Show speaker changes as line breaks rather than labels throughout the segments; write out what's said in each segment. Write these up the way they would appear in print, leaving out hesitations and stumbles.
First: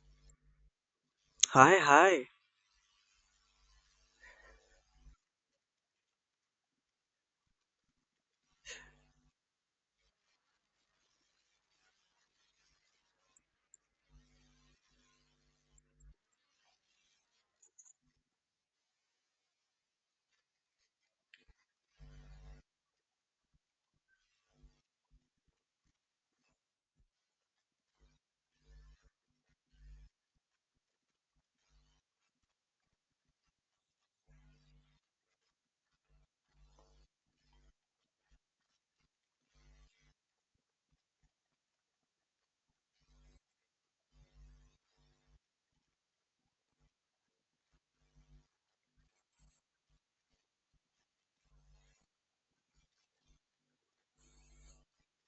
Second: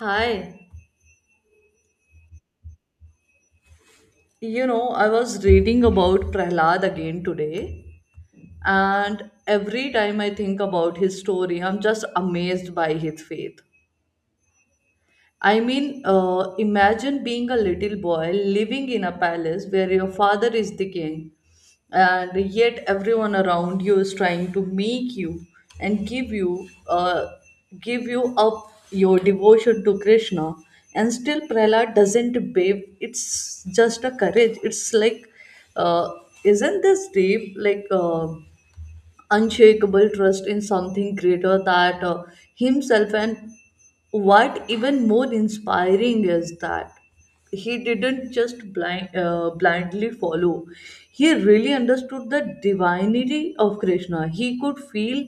Hi.
Hi, hi.
You know, I was reading about Prahlad again today, and every time I think about his story, I'm just amazed by his faith. I mean, imagine being a little boy living in a palace where your father is the king, and yet everyone around you is trying to make you and give you up your devotion to Krishna, and still Prahlad doesn't babe. It's just a courage. It's like, uh, isn't this deep? Like. Unshakable trust in something greater that himself. And what even more inspiring is that he didn't just blindly follow. He really understood the divinity of Krishna. He could feel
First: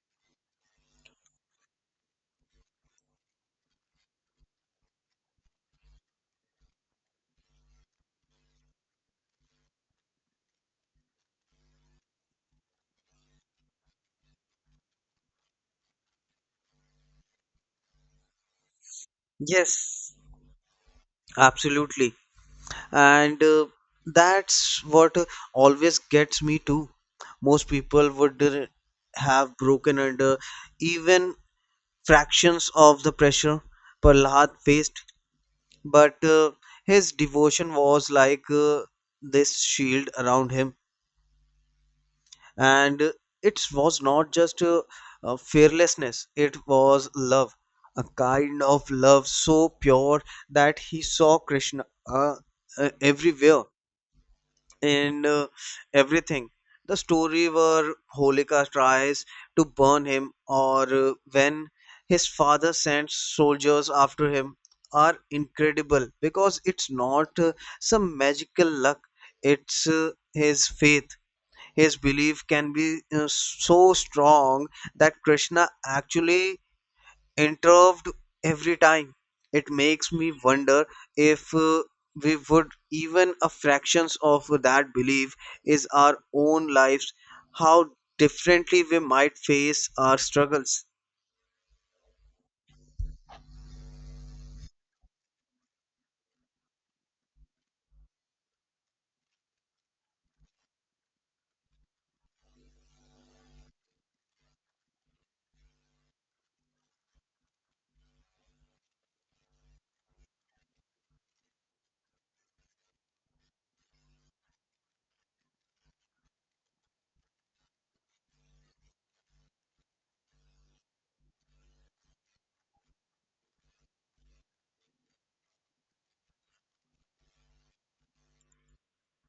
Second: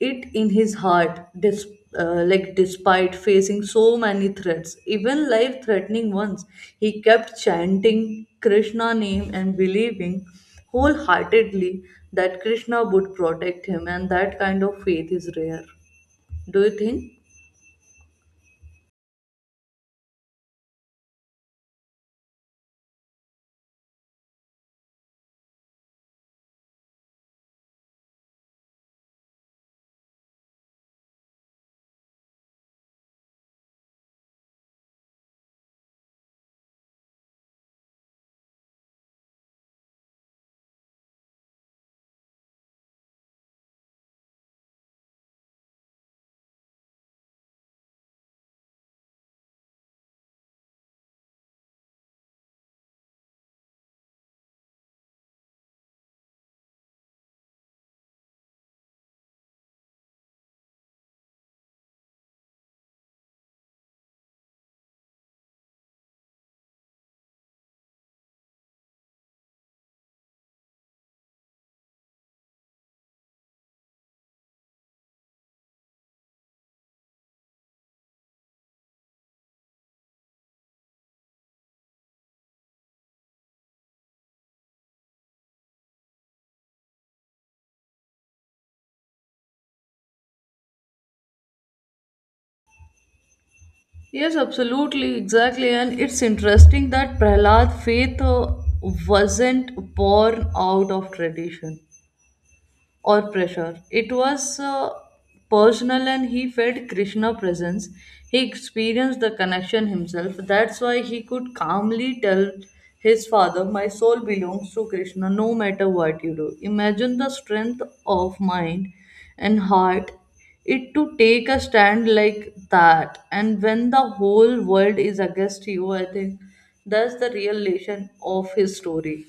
it in his heart. Despite facing so many threats, even life threatening ones, he kept chanting Krishna name and believing wholeheartedly that Krishna would protect him, and that kind of faith is rare, do you think?
Yes, absolutely. And that's what always gets me too. Most people would have broken under even fractions of the pressure Prahlad faced, but his devotion was like this shield around him. And it was not just fearlessness, it was love, a kind of love so pure that he saw Krishna everywhere in everything. The story where Holika tries to burn him, or when his father sends soldiers after him, are incredible because it's not some magical luck, it's his faith. His belief can be so strong that Krishna actually intervened every time. It makes me wonder if we would even a fractions of that belief is our own lives, how differently we might face our struggles.
Yes, absolutely, exactly. And it's interesting that Prahlad faith wasn't born out of tradition or pressure. It was personal, and he felt Krishna presence. He experienced the connection himself. That's why he could calmly tell his father, "My soul belongs to Krishna no matter what you do." Imagine the strength of mind and heart it to take a stand like that, and when the whole world is against you. I think that's the real lesson of his story,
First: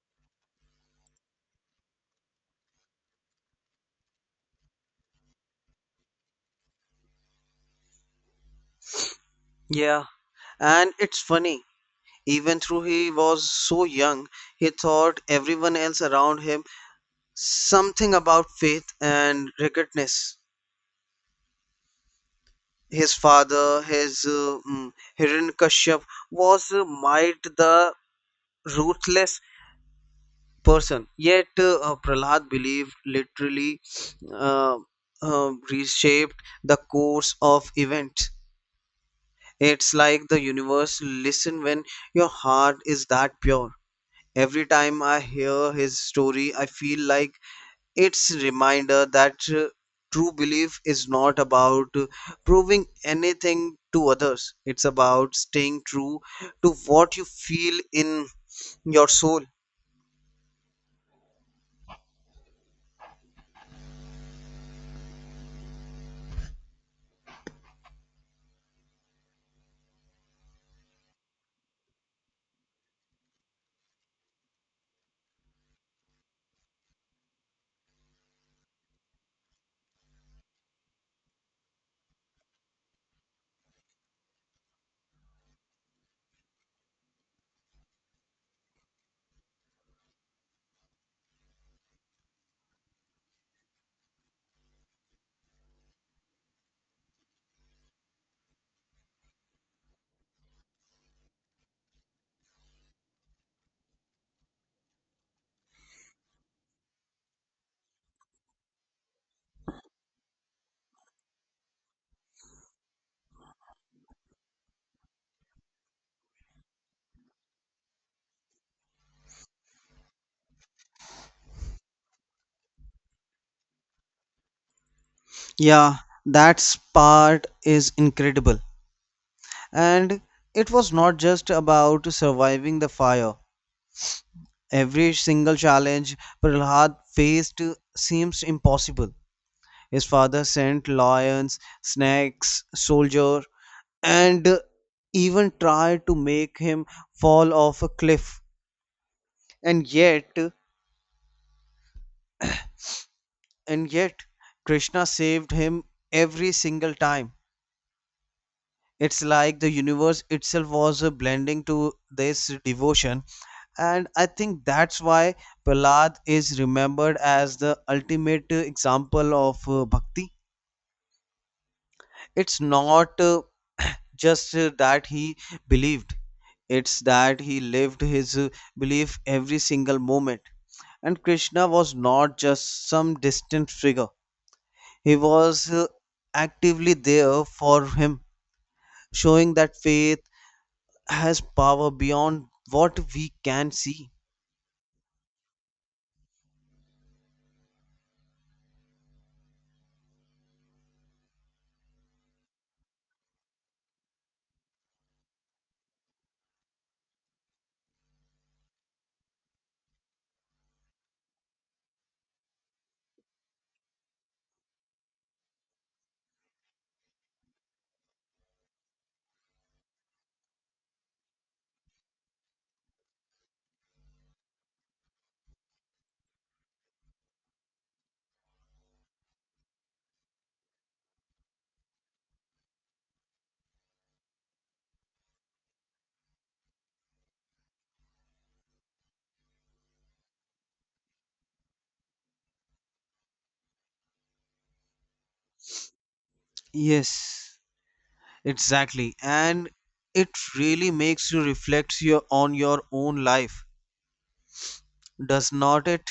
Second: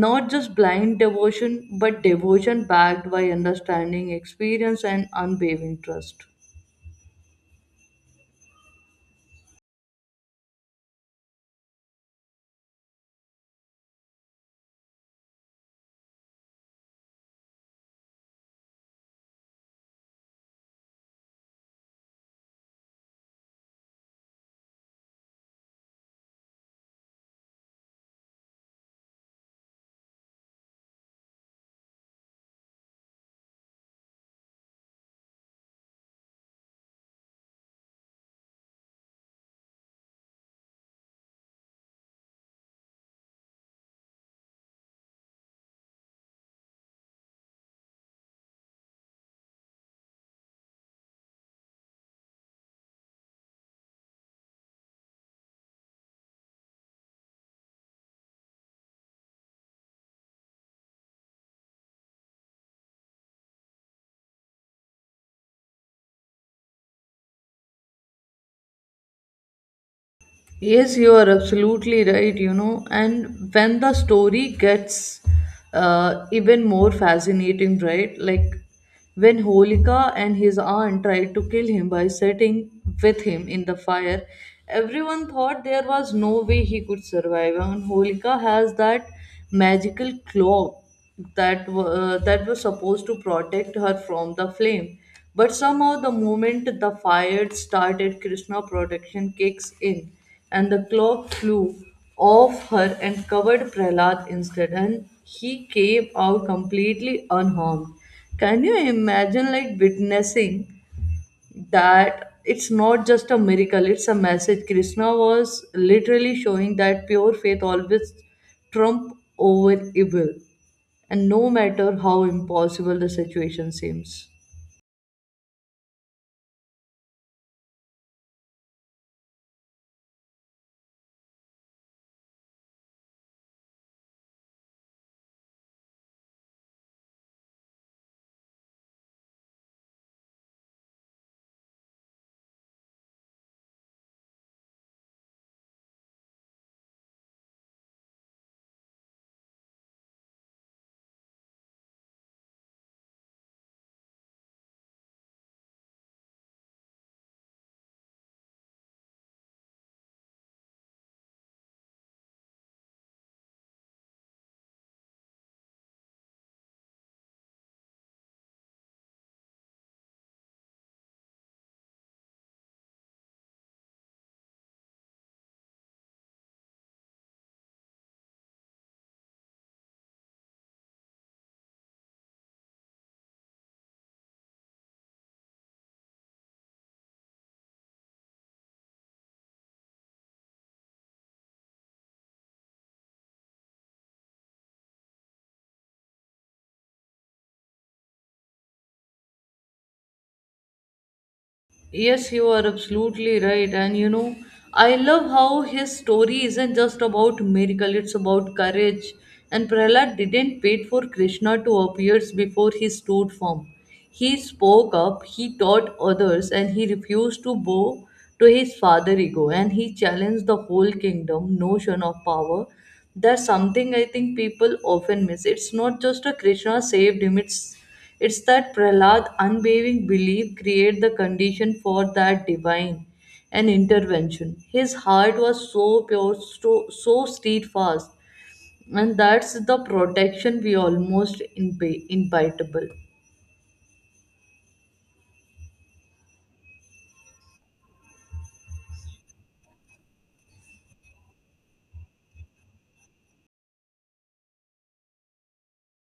not just blind devotion, but devotion backed by understanding, experience, and unwavering trust.
Yeah, and it's funny. Even though he was so young, he thought everyone else around him something about faith and rigidness. His father, his Hiranyakashyap was might the ruthless person. Yet Prahlad believed literally uh, reshaped the course of events. It's like the universe listen when your heart is that pure. Every time I hear his story, I feel like it's reminder that true belief is not about proving anything to others. It's about staying true to what you feel in your soul.
Yes, you are absolutely right, you know. And when the story gets even more fascinating, right? Like when Holika and his aunt tried to kill him by setting with him in the fire, everyone thought there was no way he could survive. And Holika has that magical claw that was supposed to protect her from the flame. But somehow, the moment the fire started, Krishna protection kicks in, and the clock flew off her and covered Prahlad instead, and he came out completely unharmed. Can you imagine, like, witnessing that? It's not just a miracle, it's a message. Krishna was literally showing that pure faith always trump over evil, and no matter how impossible the situation seems.
Yeah, that part is incredible, and it was not just about surviving the fire. Every single challenge Prahlad faced seems impossible. His father sent lions, snakes, soldier, and even tried to make him fall off a cliff. And yet, and yet, Krishna saved him every single time. It's like the universe itself was a blending to this devotion. And I think that's why Prahlad is remembered as the ultimate example of bhakti. It's not just that he believed, it's that he lived his belief every single moment. And Krishna was not just some distant figure, he was actively there for him, showing that faith has power beyond what we can see.
Yes, you are absolutely right. And you know, I love how his story isn't just about miracle, it's about courage. And Prahlad didn't wait for Krishna to appear before he stood firm. He spoke up, he taught others, and he refused to bow to his father ego. And he challenged the whole kingdom notion of power. That's something I think people often miss. It's not just a Krishna saved him, it's that Prahlad unwavering belief create the condition for that divine an intervention. His heart was so pure, so steadfast, and that's the protection we almost impitable.
Yes, exactly. And it really makes you reflect on your own life, does not it?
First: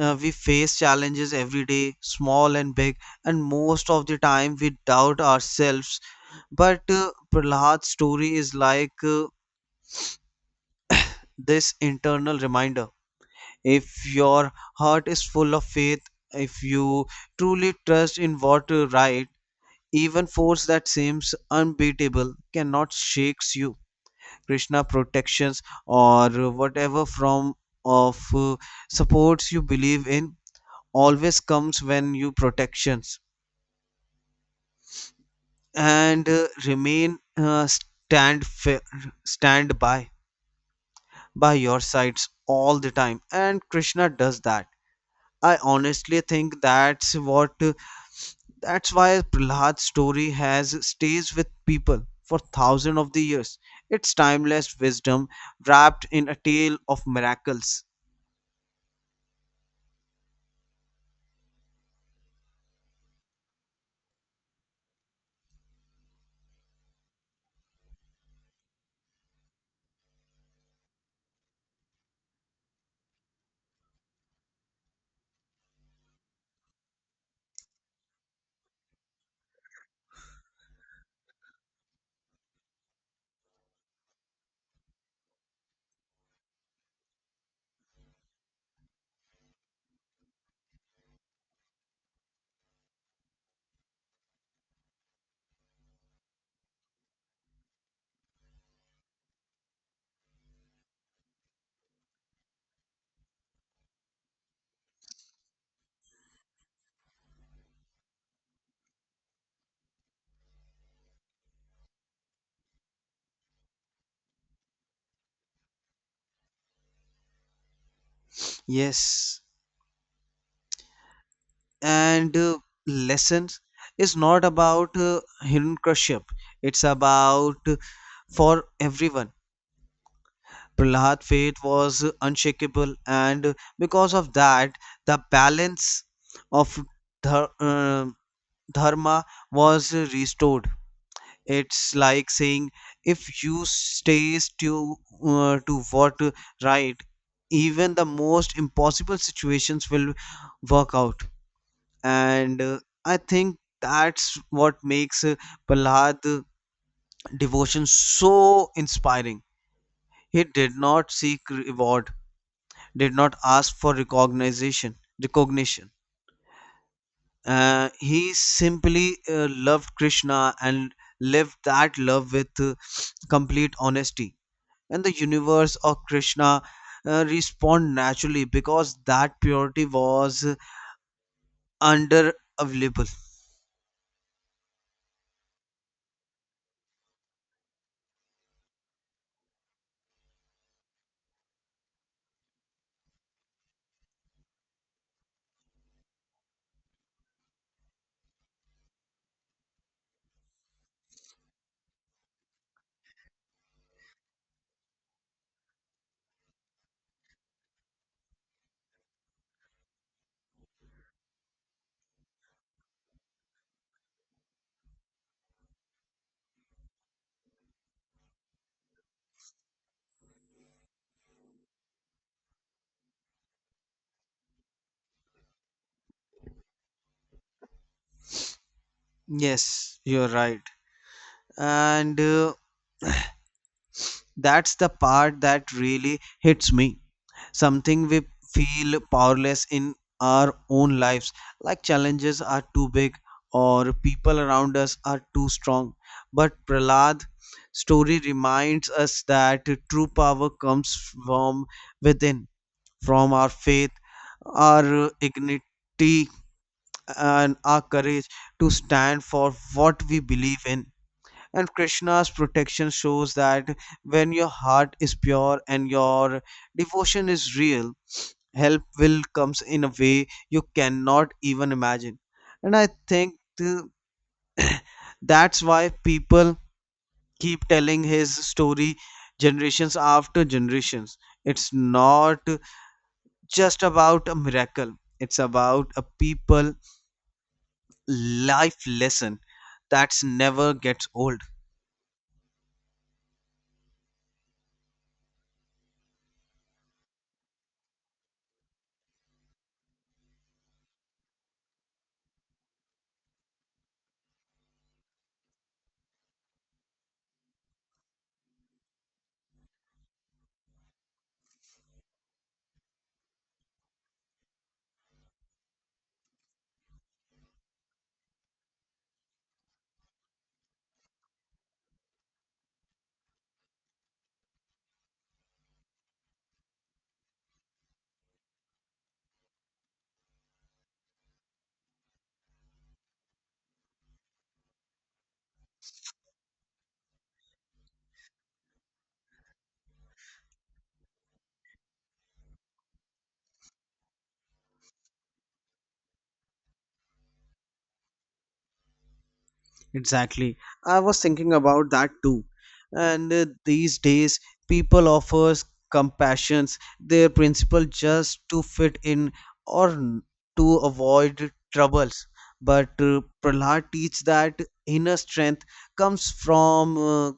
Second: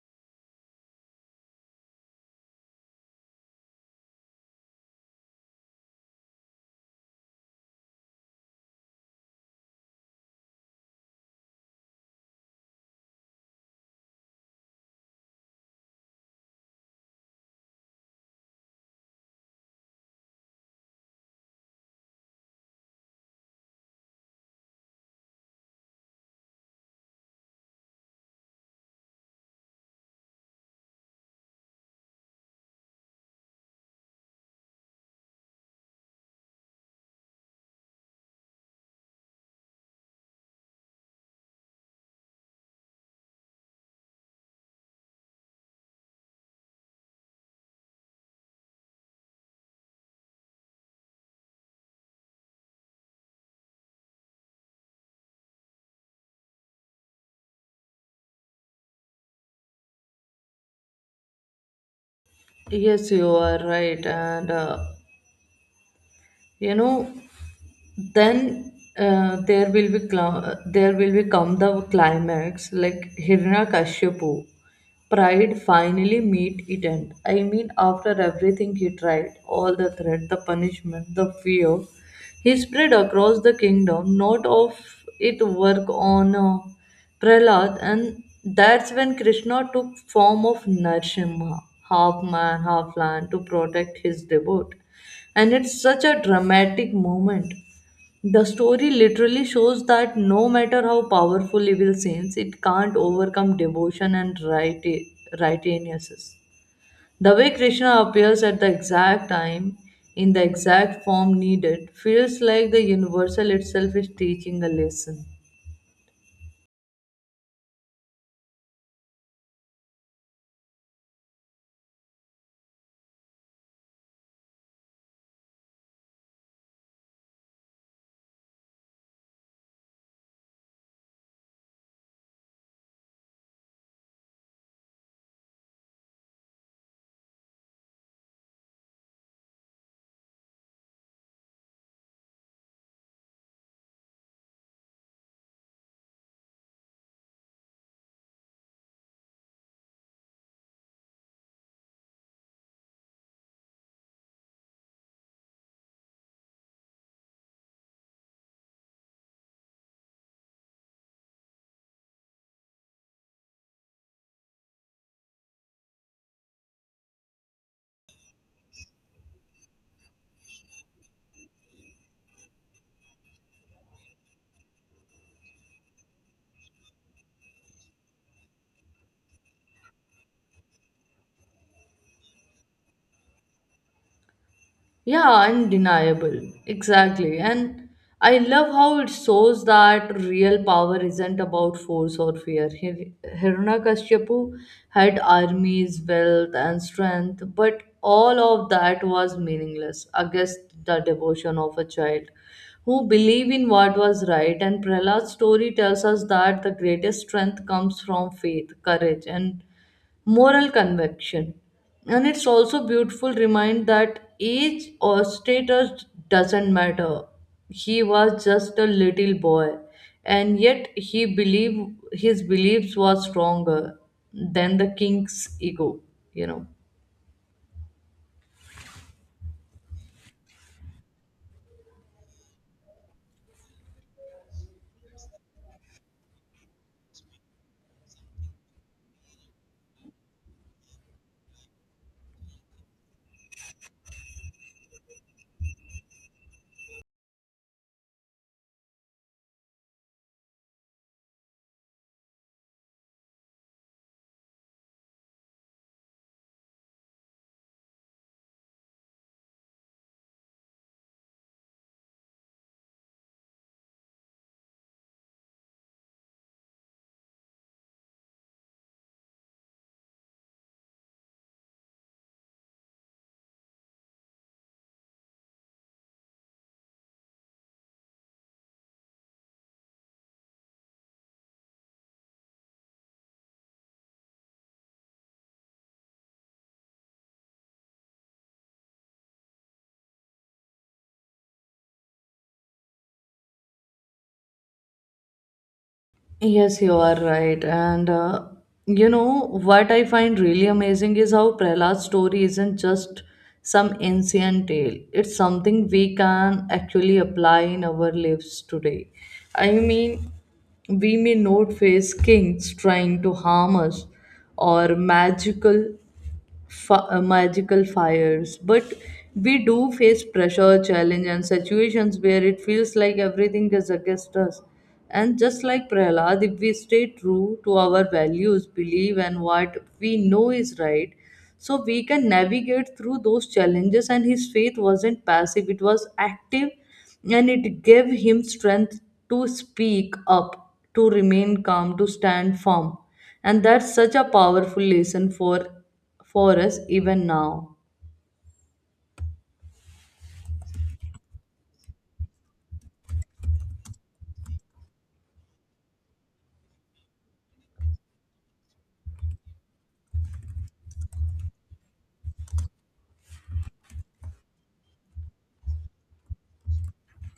We face challenges every day, small and big, and most of the time we doubt ourselves. But Prahlad's story is like this internal reminder. If your heart is full of faith, if you truly trust in what is right, even force that seems unbeatable cannot shakes you. Krishna protections or whatever from of supports you believe in always comes when you protections and remain stand by your sides all the time, and Krishna does that. I honestly think that's what, that's why Prahlad's story has stays with people for thousands of the years. It's timeless wisdom wrapped in a tale of miracles.
Yes, you are right, and you know. Then there will become the climax like Hiranyakashipu pride finally meet it end. I mean, after everything he tried, all the threat, the punishment, the fear he spread across the kingdom, not of it work on Prahlad. And that's when Krishna took form of Narsimha, half man half lion, to protect his devotee. And it's such a dramatic moment. The story literally shows that no matter how powerful evil seems, it can't overcome devotion and righteousness. The way Krishna appears at the exact time, in the exact form needed, feels like the universal itself is teaching a lesson.
Yes and uh, lessons is not about Hiranyakashipu, it's about, for everyone. Prahlad faith was unshakable, and because of that, the balance of dhar- uh, dharma was restored. It's like saying if you stay to what right, even the most impossible situations will work out. And I think that's what makes Prahlad devotion so inspiring. He did not seek reward, did not ask for recognition. He simply loved Krishna and lived that love with complete honesty, and the universe of Krishna respond naturally because that purity was under available.
Yeah, undeniable. Exactly. And I love how it shows that real power isn't about force or fear. Hiranyakashipu had armies, wealth, and strength, but all of that was meaningless against the devotion of a child who believed in what was right. And Prahlad's story tells us that the greatest strength comes from faith, courage, and moral conviction. And it's also beautiful remind that age or status doesn't matter. He was just a little boy, and yet he believed his beliefs were stronger than the king's ego, you know.
Yes, you're right. And that's the part that really hits me. Something we feel powerless in our own lives, like challenges are too big or people around us are too strong. But Prahlad story reminds us that true power comes from within, from our faith, our dignity, and our courage to stand for what we believe in. And Krishna's protection shows that when your heart is pure and your devotion is real, help will comes in a way you cannot even imagine. And I think that's why people keep telling his story generations after generations. It's not just about a miracle, it's about a people life lesson that's never gets old.
Yes, you are right. And you know what I find really amazing is how Prehlad's story isn't just some ancient tale. It's something we can actually apply in our lives today. I mean, we may not face kings trying to harm us, or magical magical fires, but we do face pressure, challenge, and situations where it feels like everything is against us. And just like Prahlad, if we stay true to our values, believe and what we know is right, so we can navigate through those challenges. And his faith wasn't passive, it was active, and it gave him strength to speak up, to remain calm, to stand firm. And that's such a powerful lesson for us even now.
Exactly. I was thinking about that too. And these days, people offers compassions their principle just to fit in or to avoid troubles. But Prahlad teaches that inner strength comes from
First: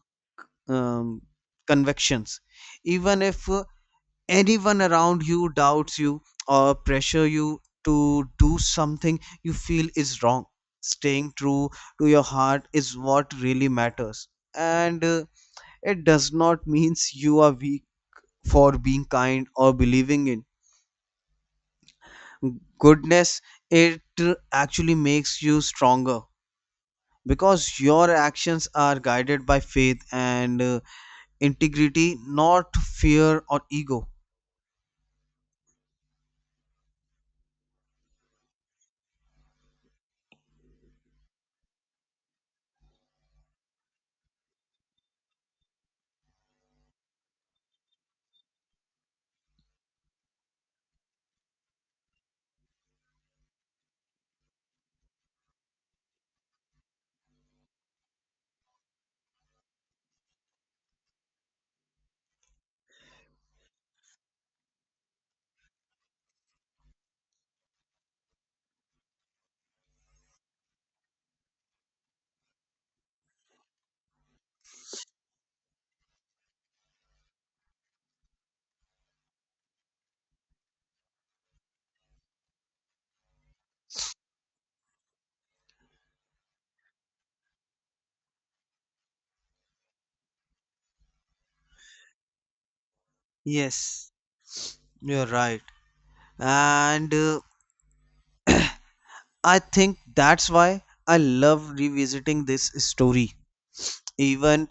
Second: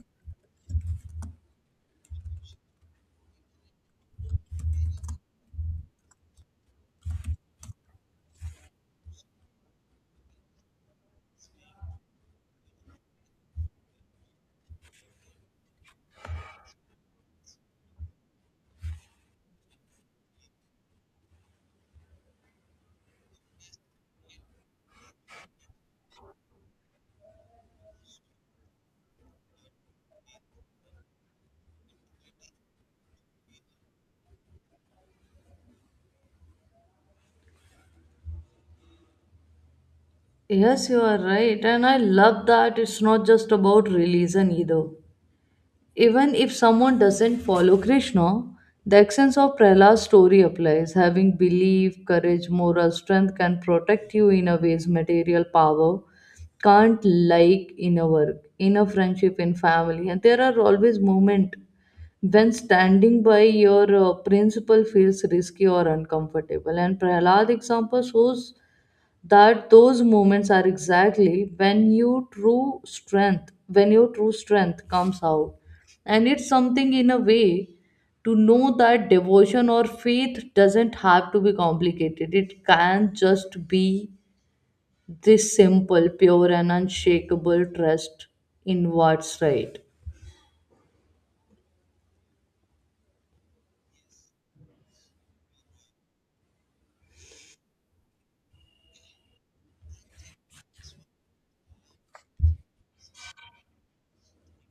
um, convictions. Even if anyone around you doubts you or pressure you to do something you feel is wrong, staying true to your heart is what really matters. And it does not means you are weak for being kind or believing in goodness. It actually makes you stronger because your actions are guided by faith and integrity, not fear or ego.
Yes, you are right. And I love that it's not just about religion either. Even if someone doesn't follow Krishna, the essence of Prahlad's story applies. Having belief, courage, moral strength can protect you in a ways material power can't, like in a work, in a friendship, in family. And there are always moments when standing by your principle feels risky or uncomfortable. And Prahlad example shows that those moments are exactly when your true strength comes out. And it's something in a way to know that devotion or faith doesn't have to be complicated. It can just be this simple, pure, and unshakable trust in what's right.
Yes, you're right. And I think that's why I love revisiting this story. Even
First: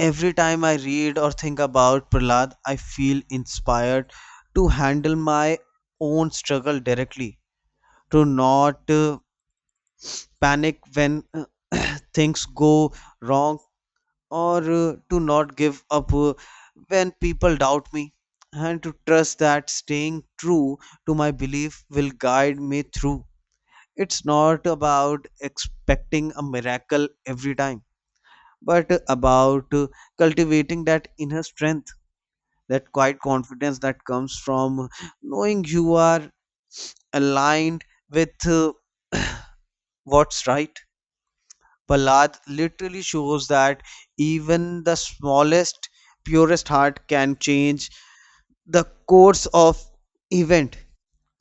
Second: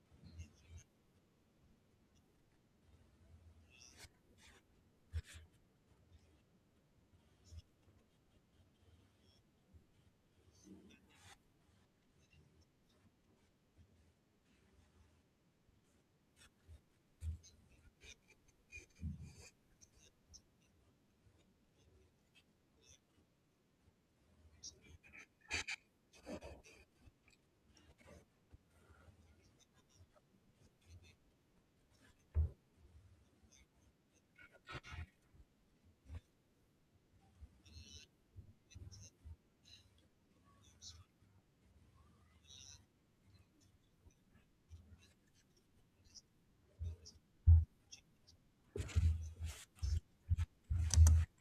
every time I read or think about Prahlad, I feel inspired to handle my own struggle directly, to not panic when things go wrong, or to not give up when people doubt me, and to trust that staying true to my belief will guide me through. It's not about expecting a miracle every time, but about cultivating that inner strength, that quiet confidence that comes from knowing you are aligned with what's right. Ballad literally shows that even the smallest, purest heart can change the course of event,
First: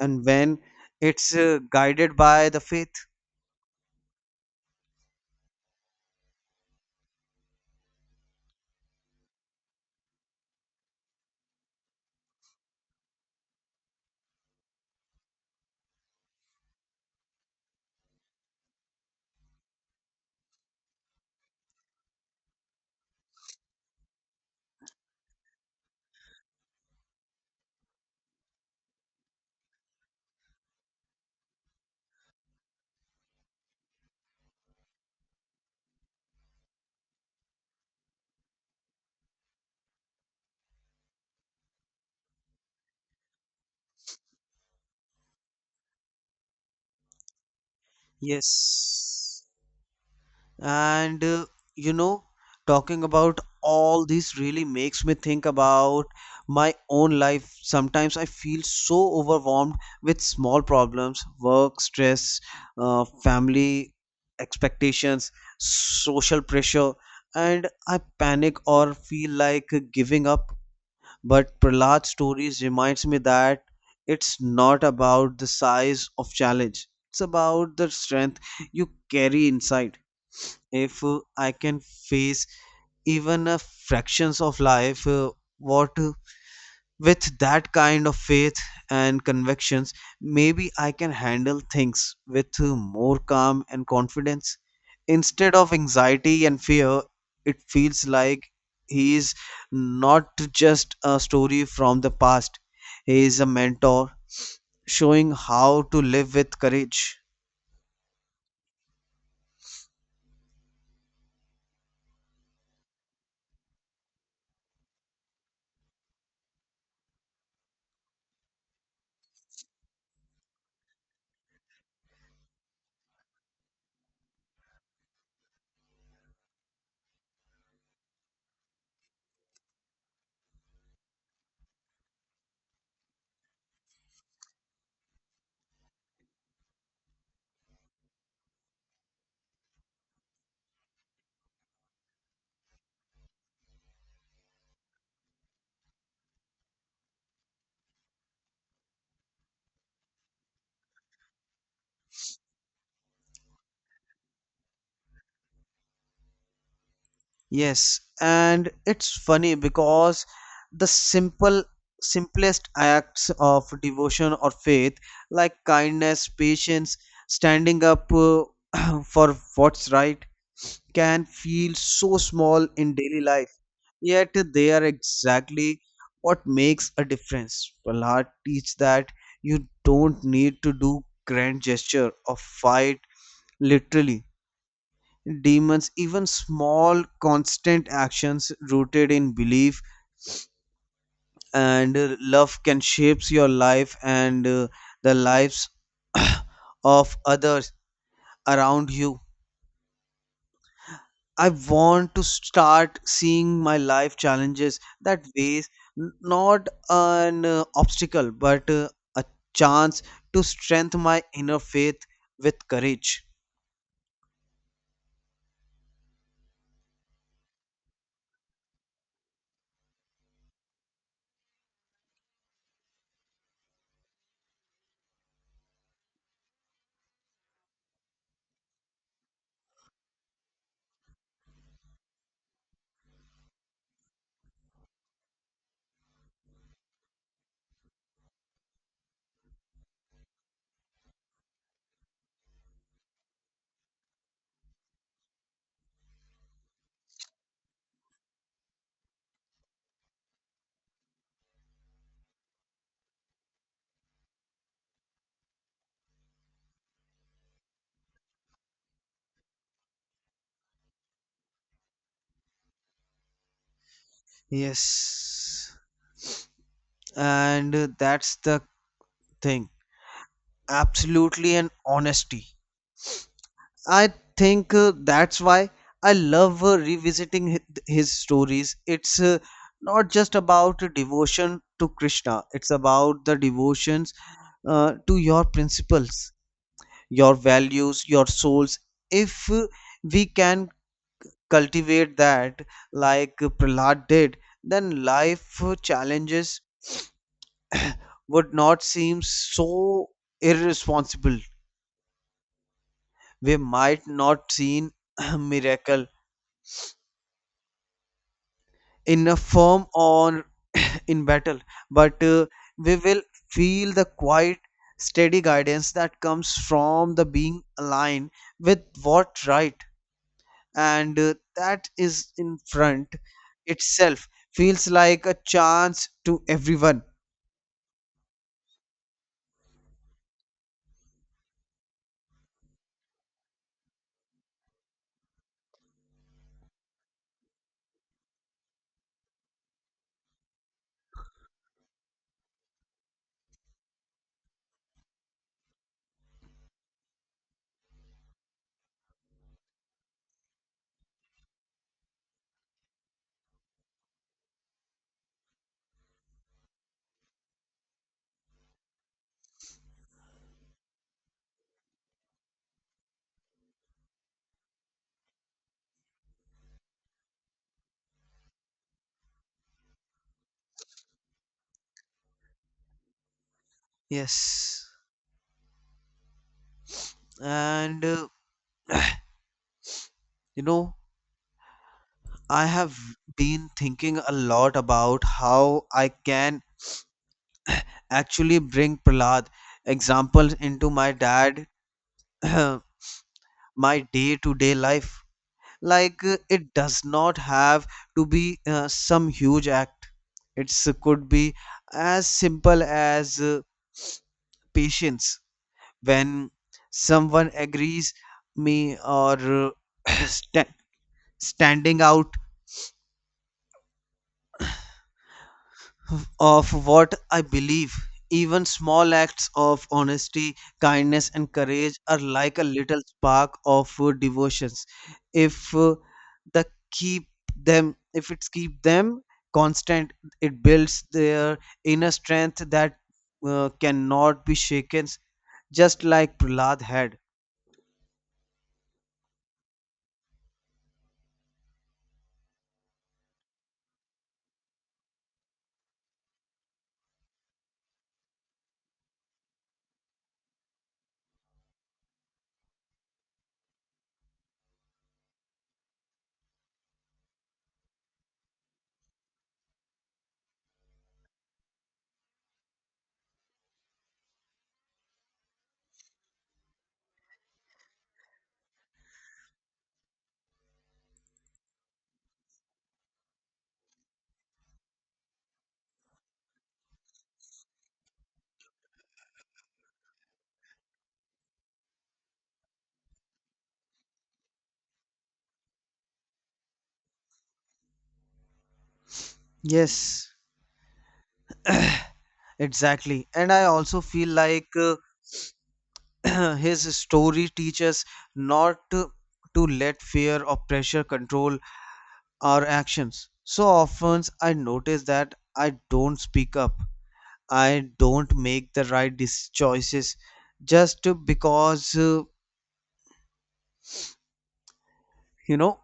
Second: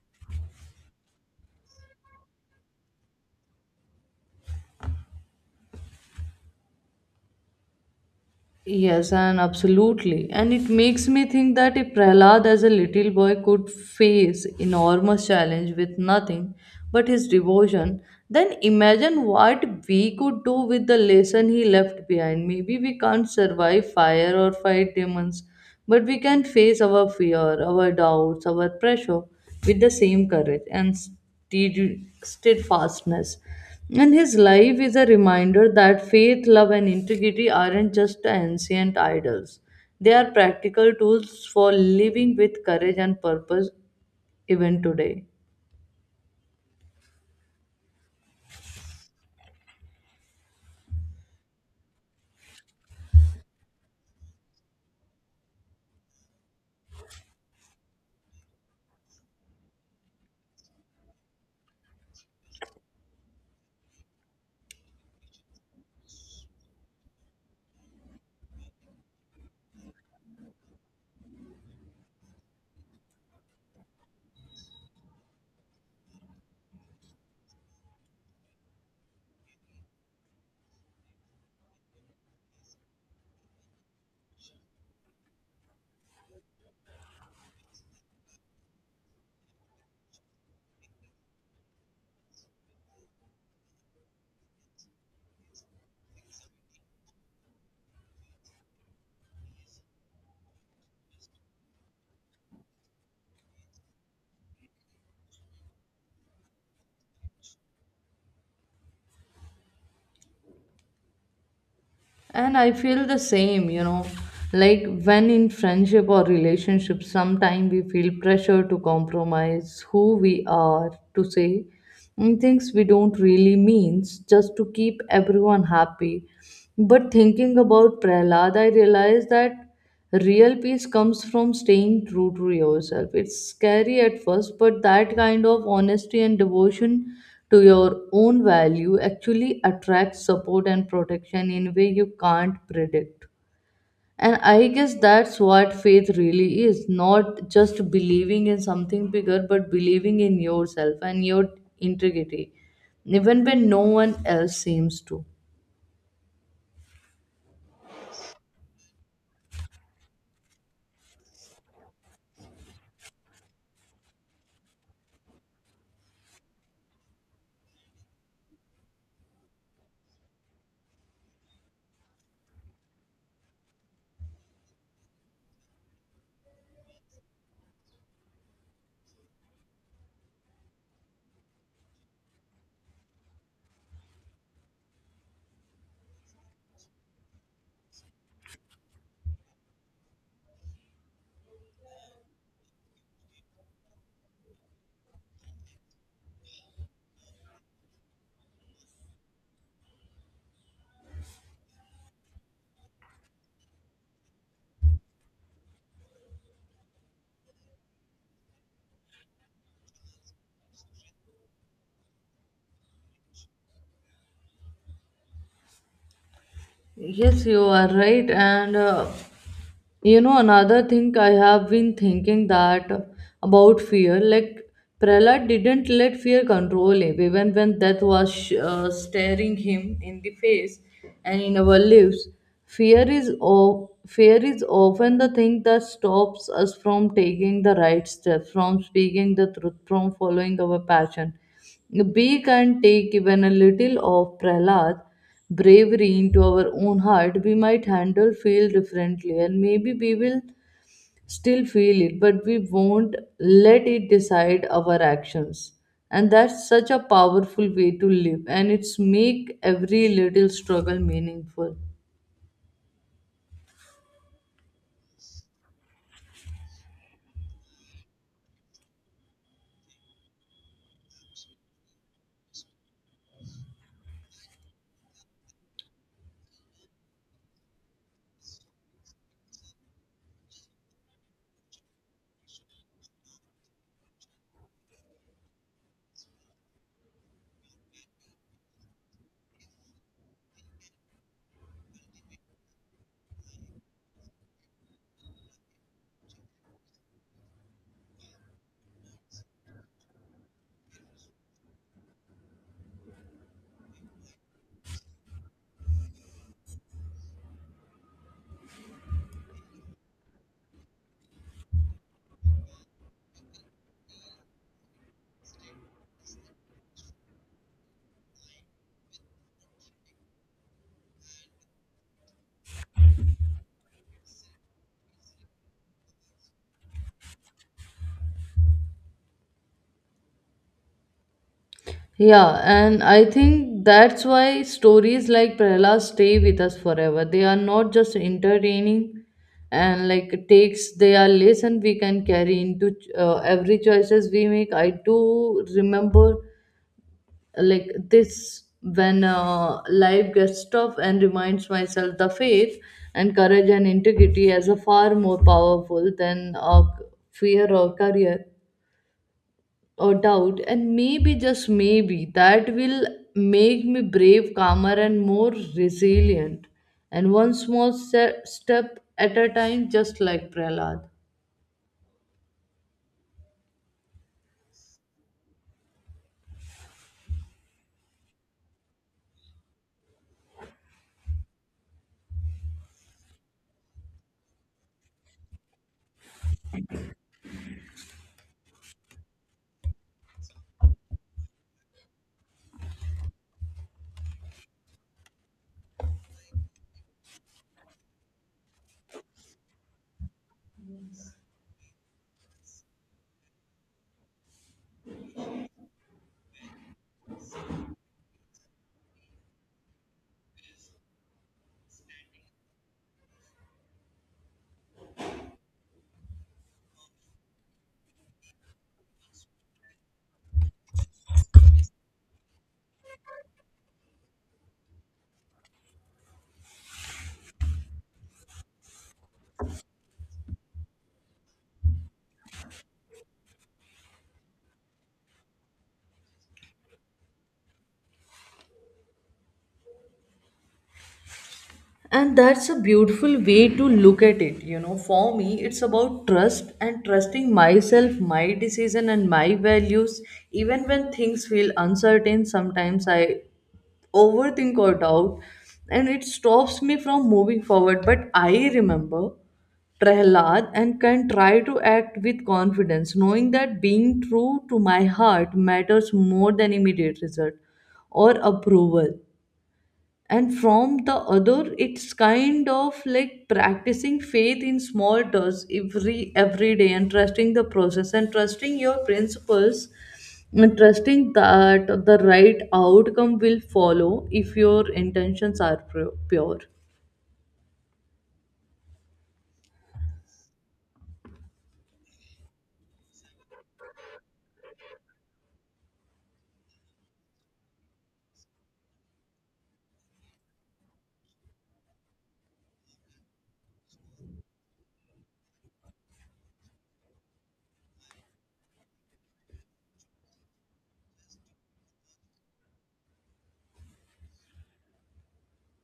and when it's guided by the faith.
Yes, and absolutely. And it makes me think that if Prahlad as a little boy could face enormous challenge with nothing but his devotion, then imagine what we could do with the lesson he left behind. Maybe we can't survive fire or fight demons, but we can face our fear, our doubts, our pressure with the same courage and stead- steadfastness. And his life is a reminder that faith, love, and integrity aren't just ancient idols, they are practical tools for living with courage and purpose, even today.
Yes. And you know, talking about all this really makes me think about my own life. Sometimes I feel so overwhelmed with small problems, work, stress, family expectations, social pressure, and I panic or feel like giving up. But Prahlad's stories reminds me that it's not about the size of challenge. It's about the strength you carry inside. If I can face even a fractions of life what with that kind of faith and convictions, maybe I can handle things with more calm and confidence instead of anxiety and fear. It feels like he is not just a story from the past, he is a mentor showing how to live with courage.
And I feel the same, you know. Like when in friendship or relationship, sometimes we feel pressure to compromise who we are, to say things we don't really mean, just to keep everyone happy. But thinking about Prahlad, I realized that real peace comes from staying true to yourself. It's scary at first, but that kind of honesty and devotion to your own value actually attracts support and protection in a way you can't predict. And I guess that's what faith really is, not just believing in something bigger, but believing in yourself and your integrity, even when no one else seems to.
Yes, and it's funny because the simplest acts of devotion or faith, like kindness, patience, standing up for what's right, can feel so small in daily life. Yet they are exactly what makes a difference. Prahlad teach that you don't need to do grand gesture or fight literally demons. Even small constant actions rooted in belief and love can shapes your life and the lives of others around you. I want to start seeing my life challenges that ways, not an obstacle, but a chance to strengthen my inner faith with courage.
Yes, you are right. And you know, another thing I have been thinking that about fear, like Prahlad didn't let fear control him, even when death was staring him in the face. And in our lives, fear is often the thing that stops us from taking the right step, from speaking the truth, from following our passion. We can take even a little of Prahlad bravery into our own heart. We might handle feel differently, and maybe we will still feel it, but we won't let it decide our actions. And that's such a powerful way to live, and it's make every little struggle meaningful.
Yes, and that's the thing. Absolutely, and honesty I think that's why I love revisiting his stories. It's not just about devotion to Krishna, it's about the devotions to your principles, your values, your souls. If we can cultivate that, like Prahlad did, then life challenges would not seem so irresponsible. We might not see miracle in a form or in battle, but we will feel the quiet steady guidance that comes from the being aligned with what right, and that is in front itself feels like a chance to everyone.
Yeah, and I think that's why stories like Prahla stay with us forever. They are not just entertaining and like takes, they are lesson we can carry into every choices we make. I do remember like this when life gets tough and reminds myself the faith and courage and integrity as a far more powerful than fear or career or doubt. And maybe just maybe that will make me brave, calmer, and more resilient, and one small step at a time, just like Prahlad.
Yes, and you know, I have been thinking a lot about how I can actually bring Prahlad examples into my dad my day to day life. Like it does not have to be some huge act. It could be as simple as patience. When someone agrees me, or sta- standing out of what I believe. Even small acts of honesty, kindness, and courage are like a little spark of devotions. If the keep if it's keep them constant, it builds their inner strength that cannot be shaken. Just like Prahlad had.
And that's a beautiful way to look at it, you know. For me, it's about trust and trusting myself, my decision and my values, even when things feel uncertain. Sometimes I overthink or doubt, and it stops me from moving forward. But I remember Prahlad and can try to act with confidence, knowing that being true to my heart matters more than immediate result or approval. And from the other, it's kind of like practicing faith in small doses, every day, and trusting the process, and trusting your principles, and trusting that the right outcome will follow if your intentions are pure.
Yes, exactly. And I also feel like. His story teaches not to, to let fear or pressure control our actions. So often I notice that I don't speak up. I don't make the right choices just because you know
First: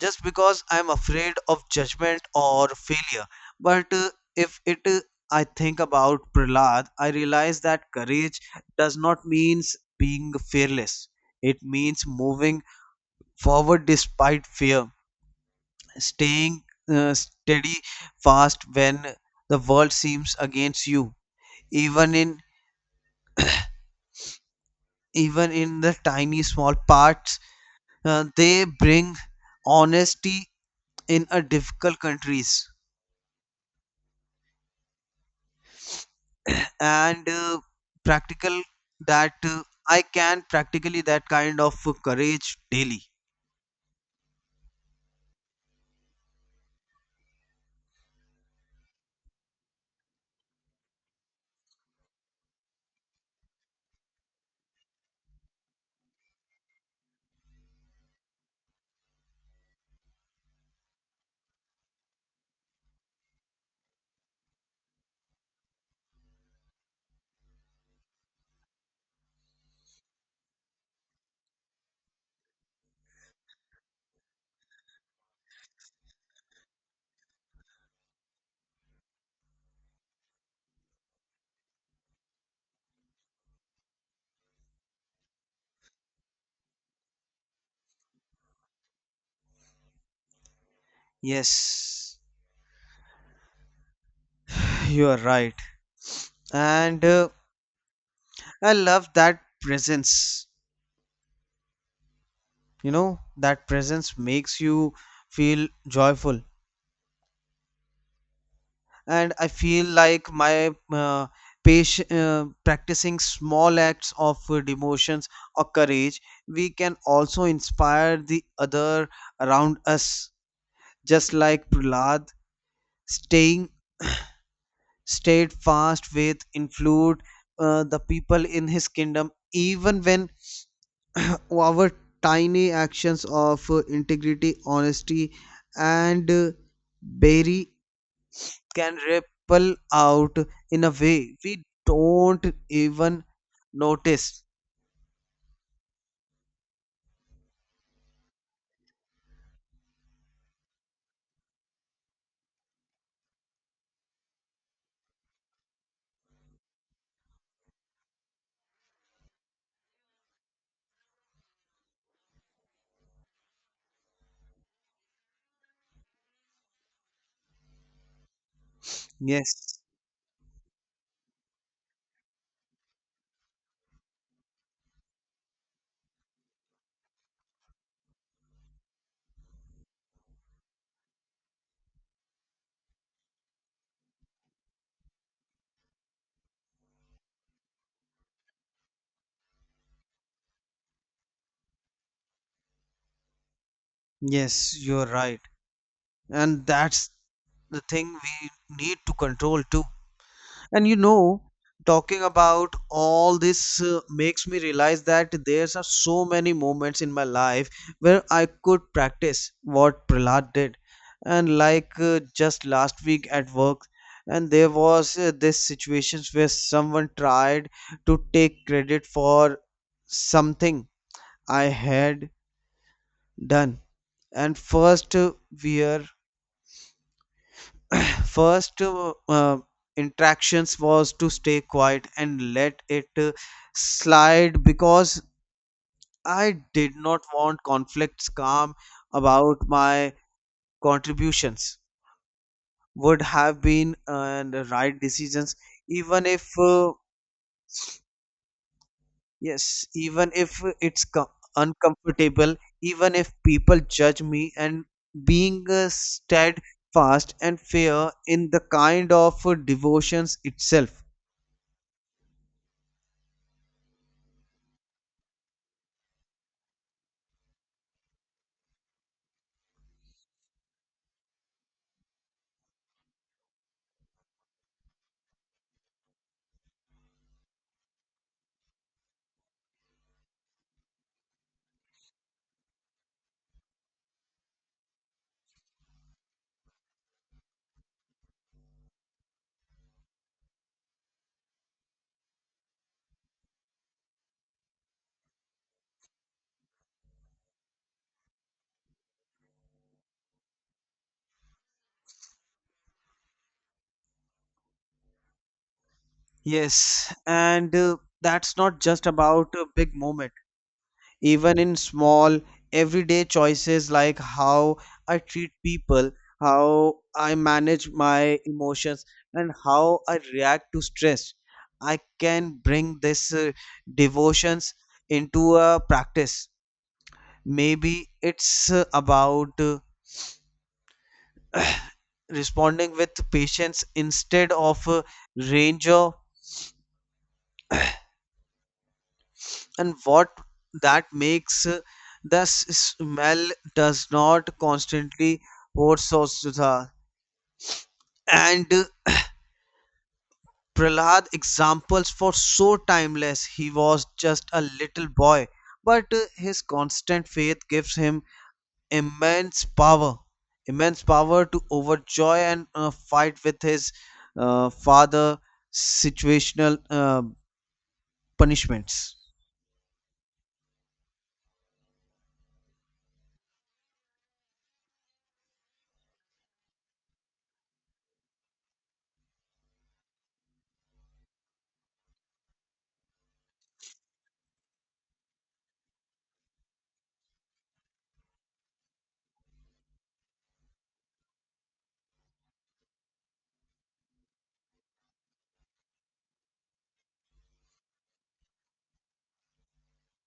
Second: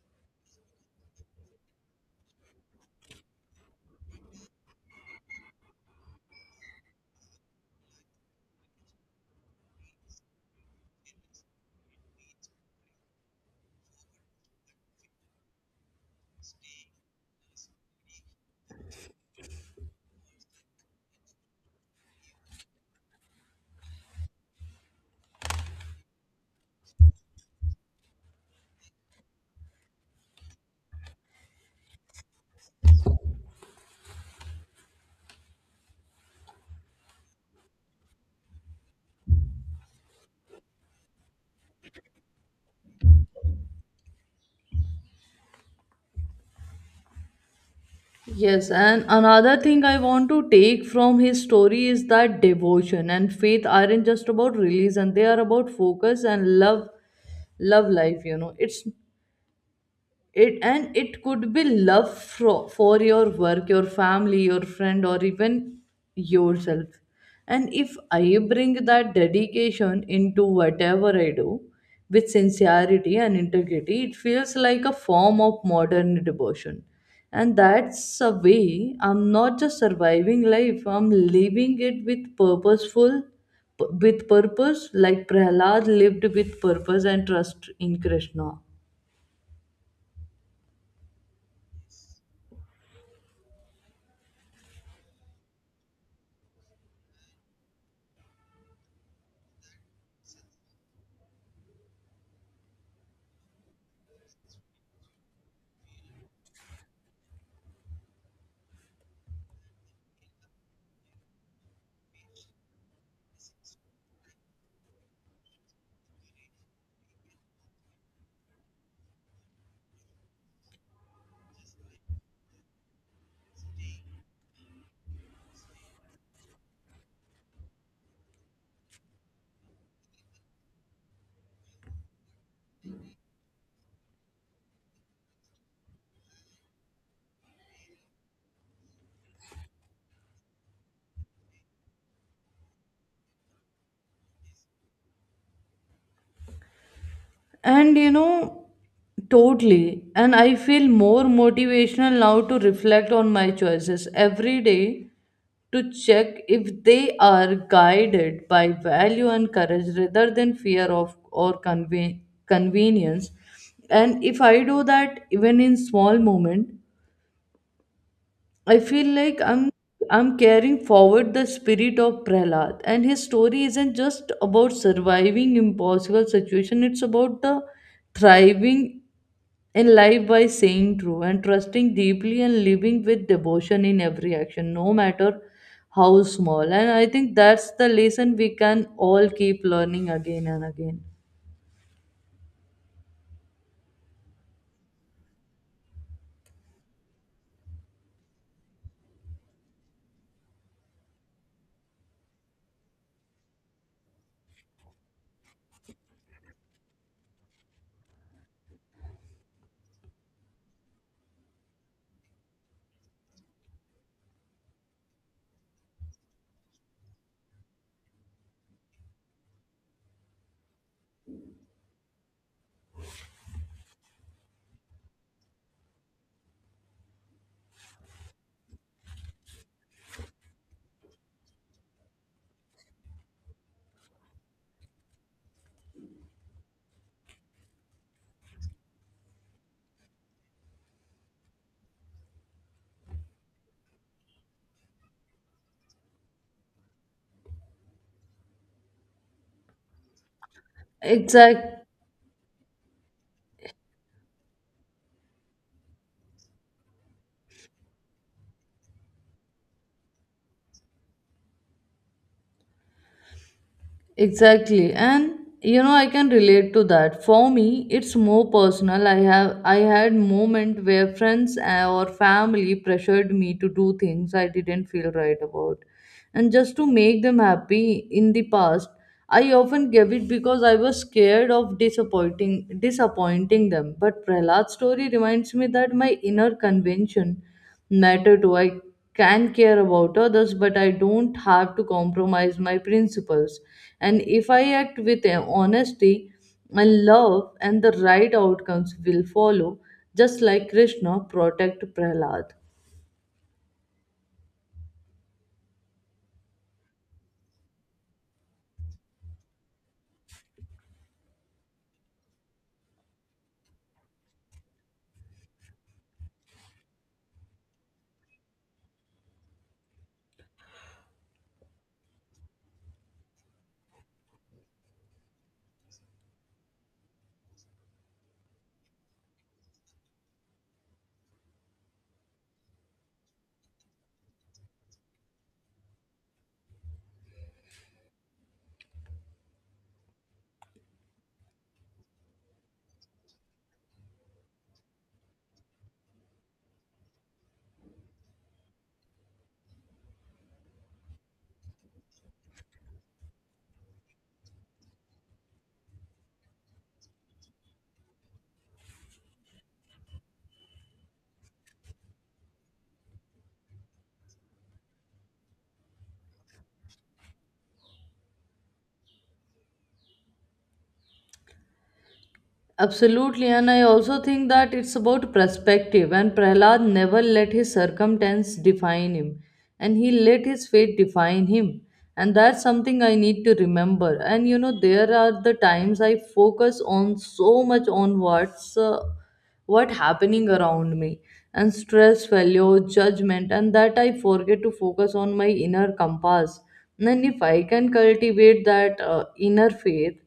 just because I'm afraid of judgment or failure. But if it, I think about Prahlad, I realize that courage does not mean being fearless. It means moving forward despite fear, staying steady fast when the world seems against you. Even in the tiny small parts, they bring honesty in a difficult countries and practical that I can practically that kind of courage daily.
Yes, and another thing I want to take from his story is that devotion and faith aren't just about religion, they are about focus and love, love life, you know. It and it could be love for your work, your family, your friend, or even yourself. And if I bring that dedication into whatever I do with sincerity and integrity, it feels like a form of modern devotion. And that's a way I'm not just surviving life, I'm living it with purpose, like Prahlad lived with purpose and trust in Krishna.
Yes, you are right, and I love that presence. You know, that presence makes you feel joyful. And I feel like my patient, practicing small acts of devotions or courage, we can also inspire the other around us, just like Prahlad staying steadfast with influenced the people in his kingdom even when our tiny actions of integrity honesty and very can ripple out in a way we don't even notice.
And you know, totally. And I feel more motivational now to reflect on my choices every day, to check if they are guided by value and courage rather than fear of or convenience. And if I do that even in small moment, I feel like I'm
Yes,
I'm carrying forward the spirit of Prahlad. And his story isn't just about surviving impossible situation, it's about the thriving in life by saying true and trusting deeply and living with devotion in every action, no matter how small. And I think that's the lesson we can all keep learning again and again.
yes, you're right. And that's the thing we need to control too. And you know, talking about all this makes me realize that there's are so many moments in my life where I could practice what Prahlad did. And like just last week at work, and there was this situations where someone tried to take credit for something I had done. And first we are first interactions was to stay quiet and let it slide because I did not want conflicts calm about my contributions would have been and the right decisions even if yes even if it's
Exact.
uncomfortable even if people judge me and being steadfast and fair in the kind of devotions itself.
Exactly. And you know, I can relate to that. For me, it's more personal. I had moment where friends or family pressured me to do things I didn't feel right about. And just to make them happy in the past, I often gave it because I was scared of disappointing them. But Prahlad's story reminds me that my inner convention matter to. I can care about others, but I don't have to compromise my principles. And if I act with honesty and love, and the right outcomes will follow, just like Krishna protect Prahlad.
Yes, and that's not just about a big moment. Even in small, everyday choices like how I treat people, how I manage my emotions, and how I react to stress, I can bring this devotions into a practice. Maybe it's about responding with patience instead of range of and what that makes the smell does not constantly oversaw and Prahlad examples for so timeless. He was just a little boy, but his constant faith gives him immense power, immense power to overjoy and fight with his father situational punishments.
Absolutely, and I also think that it's about perspective. And Prahlad never let his circumstance define him, and he let his fate define him. And that's something I need to remember. And you know, there are the times I focus on so much on what happening around me, and stress, failure, judgment, and that I forget to focus on my inner compass. And if I can cultivate that inner faith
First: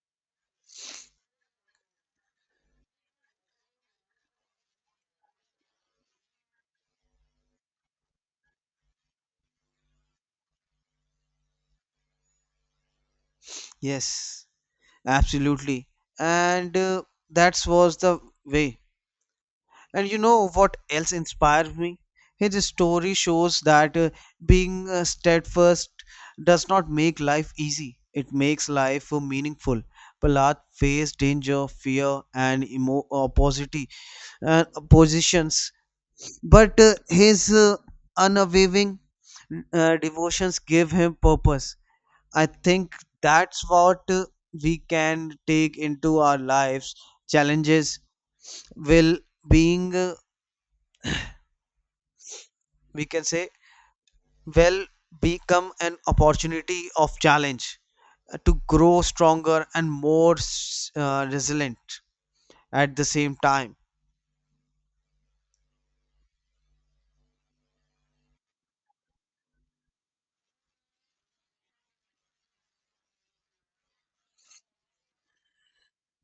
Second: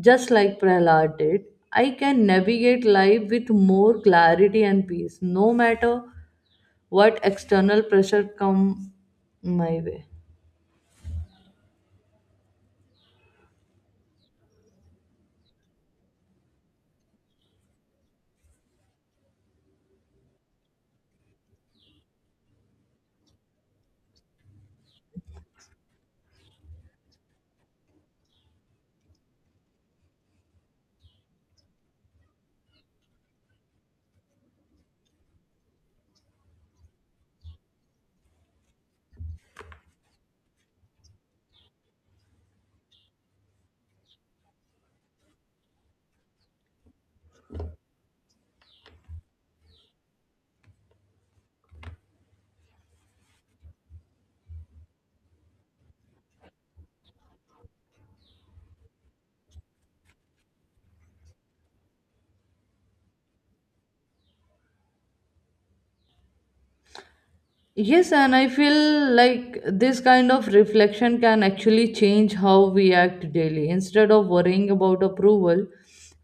just like Prahlad did, I can navigate life with more clarity and peace, no matter what external pressure come my way.
Yes, absolutely. And that was the way. And you know what else inspired me? His story shows that being steadfast does not make life easy. It makes life meaningful. Prahlad faced danger, fear, and opposity, oppositions, but his unwavering devotions gave him purpose. I think that's what we can take into our lives. Challenges will being, we can say, will become an opportunity of challenge to grow stronger and more resilient at the same time.
Yes, and I feel like this kind of reflection can actually change how we act daily. Instead of worrying about approval,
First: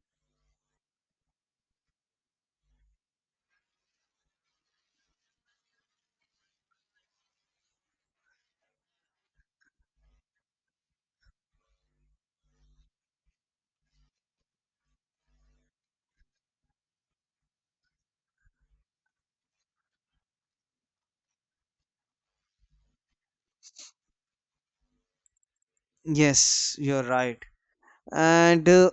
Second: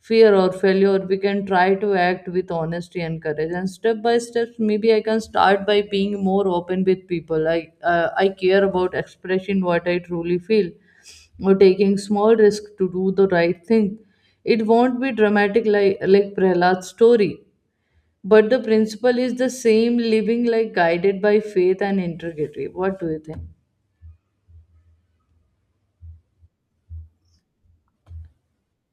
fear, or failure, we can try to act with honesty and courage. And step by step, maybe I can start by being more open with people. I care about expressing what I truly feel, or taking small risk to do the right thing. It won't be dramatic like Prahlad's story, but the principle is the same, living like guided by faith and integrity. What do you think?
Yes, you're right. And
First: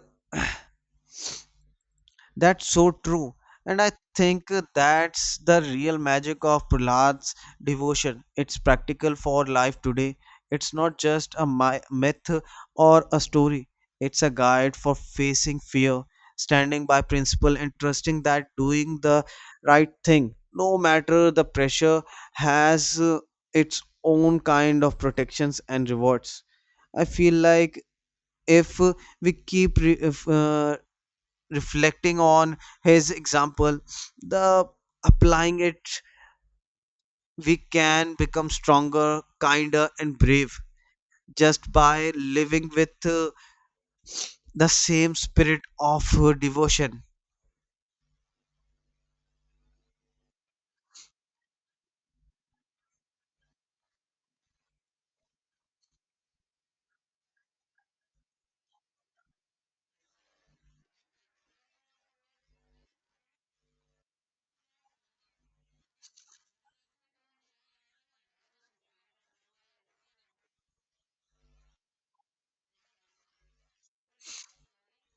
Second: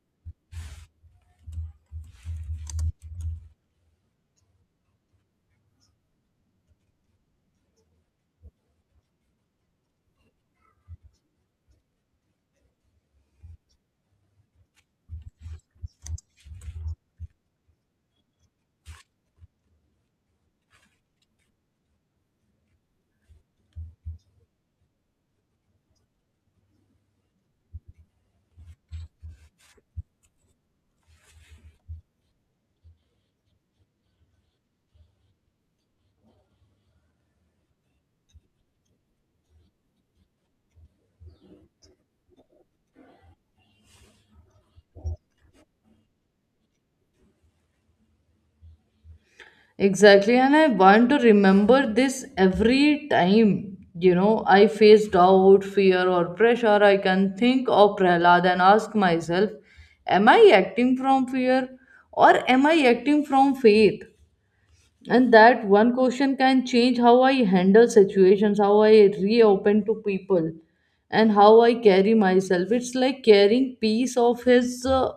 that's so true. And I think that's the real magic of Prahlad's devotion. It's practical for life today. It's not just a myth or a story, it's a guide for facing fear, standing by principle, and trusting that doing the right thing, no matter the pressure, has its own kind of protections and rewards. I feel like if we keep re- if, reflecting on his example the applying it we can become stronger kinder and brave just by living with the same spirit of devotion.
Exactly. And I want to remember this every time, you know, I face doubt, fear, or pressure. I can think of Prahlad and ask myself, am I acting from fear or am I acting from faith? And that one question can change how I handle situations, how I reopen to people, and how I carry myself. It's like carrying piece of his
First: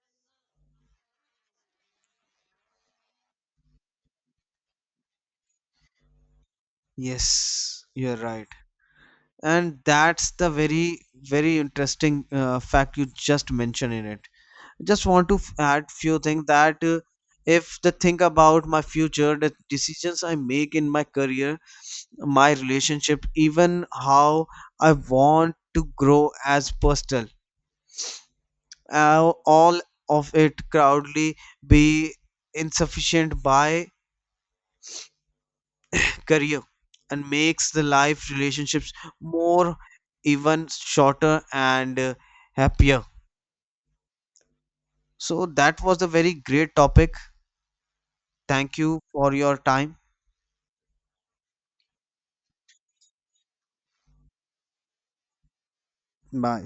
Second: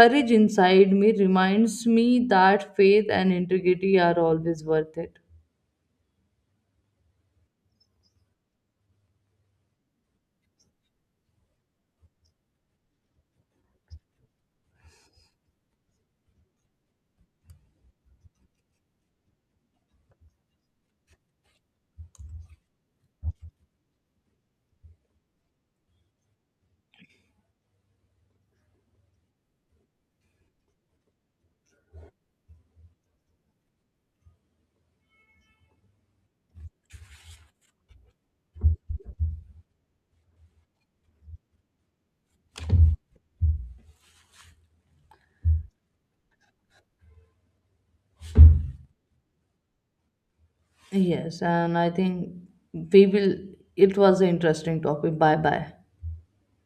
courage inside me, reminds me that faith and integrity are always worth it.
Yes, you're right. And that's the very interesting fact you just mentioned in it. I just want to add few things that if the think about my future the decisions I make in my career my relationship even how I want to grow as personal. All of it proudly be insufficient by career and makes the life relationships more even shorter and happier. So that was a very great topic. Thank you for your time.
Yes, and I think we will, it was an interesting topic. Bye bye.
Bye.